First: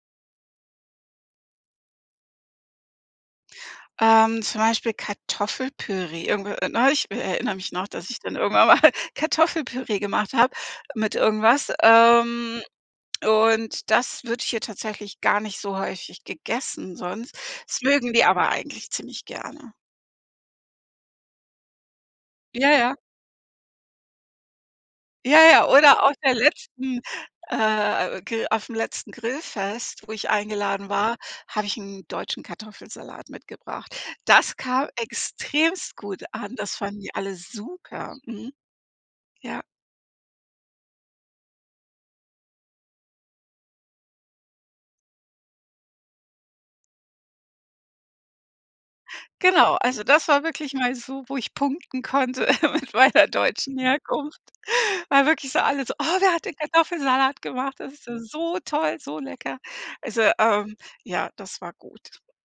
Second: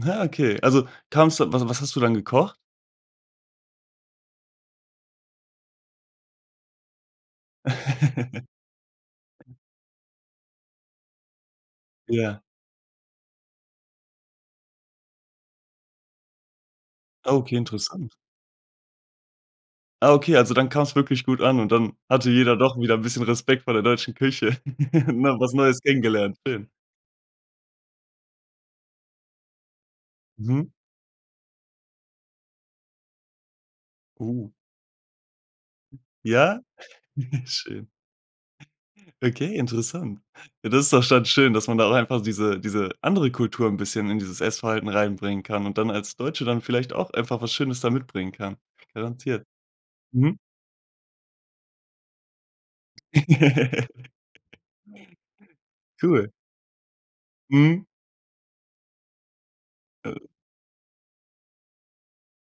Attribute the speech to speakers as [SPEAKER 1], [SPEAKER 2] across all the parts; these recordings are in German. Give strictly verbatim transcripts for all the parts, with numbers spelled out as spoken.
[SPEAKER 1] Ah, okay. Also, kam es da was was hast du dann gekocht?
[SPEAKER 2] Ähm, zum Beispiel Kartoffelpüree. Irgendwie, äh, neulich, w äh, erinnere mich noch, dass ich dann irgendwann mal Kartoffelpüree gemacht habe mit irgendwas,
[SPEAKER 1] Ja.
[SPEAKER 2] ähm, und das wird hier tatsächlich gar nicht so häufig gegessen sonst.
[SPEAKER 1] Okay,
[SPEAKER 2] Das
[SPEAKER 1] interessant.
[SPEAKER 2] mögen die aber eigentlich ziemlich gerne.
[SPEAKER 1] Ah, okay, also dann kam es wirklich gut an und dann hatte jeder
[SPEAKER 2] Ja,
[SPEAKER 1] doch wieder
[SPEAKER 2] ja.
[SPEAKER 1] 'n bisschen Respekt vor der deutschen Küche und
[SPEAKER 2] Ja,
[SPEAKER 1] hat was
[SPEAKER 2] ja.
[SPEAKER 1] Neues
[SPEAKER 2] Oder auf der
[SPEAKER 1] kennengelernt. Schön!
[SPEAKER 2] letzten, äh, Gr aufm letzten Grillfest, wo ich
[SPEAKER 1] Mhm.
[SPEAKER 2] eingeladen war, habe ich 'n deutschen Kartoffelsalat mitgebracht.
[SPEAKER 1] Oh.
[SPEAKER 2] Das kam extremst gut an.
[SPEAKER 1] Ja?
[SPEAKER 2] Das fanden die alle
[SPEAKER 1] Schön.
[SPEAKER 2] super. Mhm.
[SPEAKER 1] Okay,
[SPEAKER 2] Ja.
[SPEAKER 1] interessant. Ja, das ist doch dann schön, dass man da auch einfach diese diese andere Kultur 'n bisschen in dieses Essverhalten reinbringen kann und dann als Deutsche dann vielleicht auch einfach was Schönes da mitbringen kann. Garantiert.
[SPEAKER 2] Genau. Also das
[SPEAKER 1] Mhm.
[SPEAKER 2] war wirklich mal so, wo ich punkten konnte mit meiner deutschen Herkunft. Weil wirklich so alle so: „Oh,
[SPEAKER 1] Cool.
[SPEAKER 2] wer hat denn Kartoffelsalat gemacht?
[SPEAKER 1] Mhm.
[SPEAKER 2] Das ist ja so toll, so lecker.“
[SPEAKER 1] Äh.
[SPEAKER 2] Also, ähm, ja, das war gut.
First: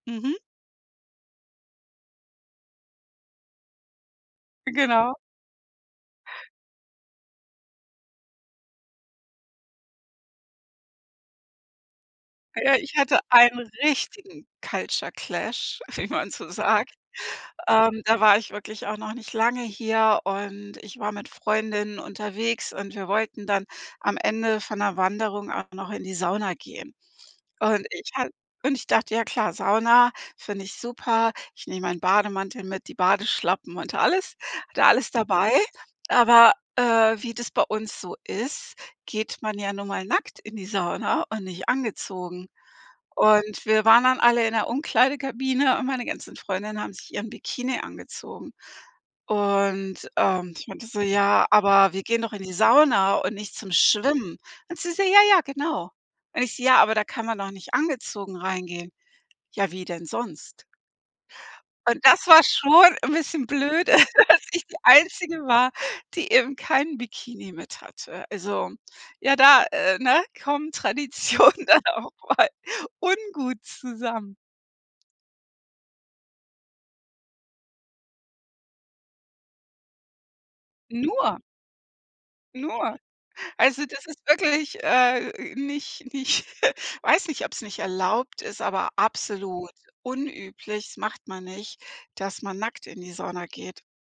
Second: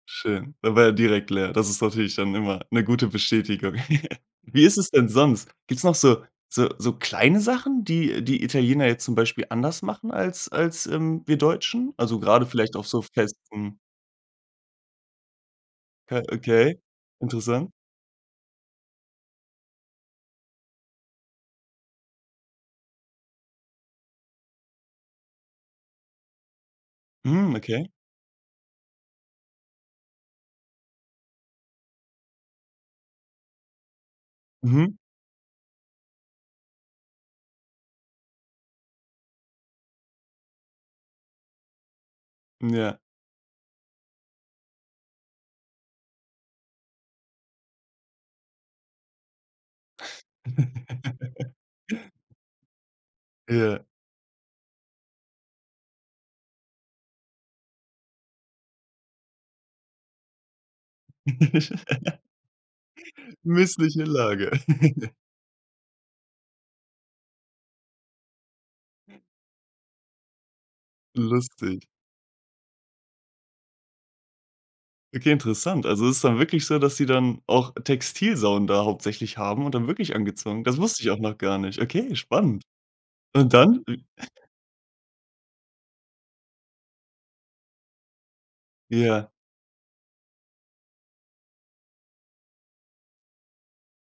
[SPEAKER 2] Mhm.
[SPEAKER 1] Schön. Da war er direkt leer. Das ist natürlich dann immer 'ne gute Bestätigung. Wie ist es denn
[SPEAKER 2] Genau.
[SPEAKER 1] sonst? Gibt es noch so so so kleine Sachen, die die Italiener jetzt zum Beispiel anders machen als als, ähm, wir Deutschen? Also, gerade
[SPEAKER 2] Ja,
[SPEAKER 1] vielleicht auf
[SPEAKER 2] ich
[SPEAKER 1] so
[SPEAKER 2] hatte einen
[SPEAKER 1] Festen.
[SPEAKER 2] richtigen Culture Clash, wie man so
[SPEAKER 1] Okay,
[SPEAKER 2] sagt.
[SPEAKER 1] interessant.
[SPEAKER 2] Ähm, da war ich wirklich auch noch nicht lange hier und ich war mit Freundinnen unterwegs und wir wollten dann am Ende von 'ner Wanderung auch noch in die Sauna gehen.
[SPEAKER 1] Mhm,
[SPEAKER 2] Und
[SPEAKER 1] okay.
[SPEAKER 2] ich hat und ich dachte, ja klar, Sauna finde ich super. Ich nehme meinen Bademantel mit, die Badeschlappen und alles hatte
[SPEAKER 1] Mhm.
[SPEAKER 2] alles dabei. Aber, äh, wie das bei uns so ist, geht man ja nun mal nackt in die Sauna und nicht angezogen.
[SPEAKER 1] Ja.
[SPEAKER 2] Und wir waren dann alle in der Umkleidekabine und meine ganzen Freundinnen haben sich ihren Bikini angezogen. Und, ähm, ich meinte so: „Ja, aber wir gehen doch in die Sauna und nicht zum
[SPEAKER 1] Ja.
[SPEAKER 2] Schwimmen.“ Und sie so: „Ja, ja, genau.“ Und ich so: „Ja, aber da kann man doch nicht angezogen reingehen.“ „Ja, wie denn sonst?“ Und das war schon 'n bisschen blöde,
[SPEAKER 1] Missliche
[SPEAKER 2] dass
[SPEAKER 1] Lage.
[SPEAKER 2] ich die Einzige war, die eben keinen Bikini mit hatte. Also ja, da äh, ne, kommen Tradition dann
[SPEAKER 1] Lustig.
[SPEAKER 2] auch mal ungut zusammen.
[SPEAKER 1] Okay, interessant. Also, es ist dann wirklich so, dass sie dann auch Textil-Saunen da hauptsächlich haben und dann wirklich angezogen. Das wusste ich auch
[SPEAKER 2] Nur!
[SPEAKER 1] noch gar nicht. Okay, spannend.
[SPEAKER 2] Nur!
[SPEAKER 1] Und dann?
[SPEAKER 2] Also das ist wirklich, äh, nicht nicht weiß nicht, ob es nicht erlaubt ist, aber
[SPEAKER 1] Ja.
[SPEAKER 2] absolut unüblich, das macht man nicht, dass man nackt in die Sauna geht.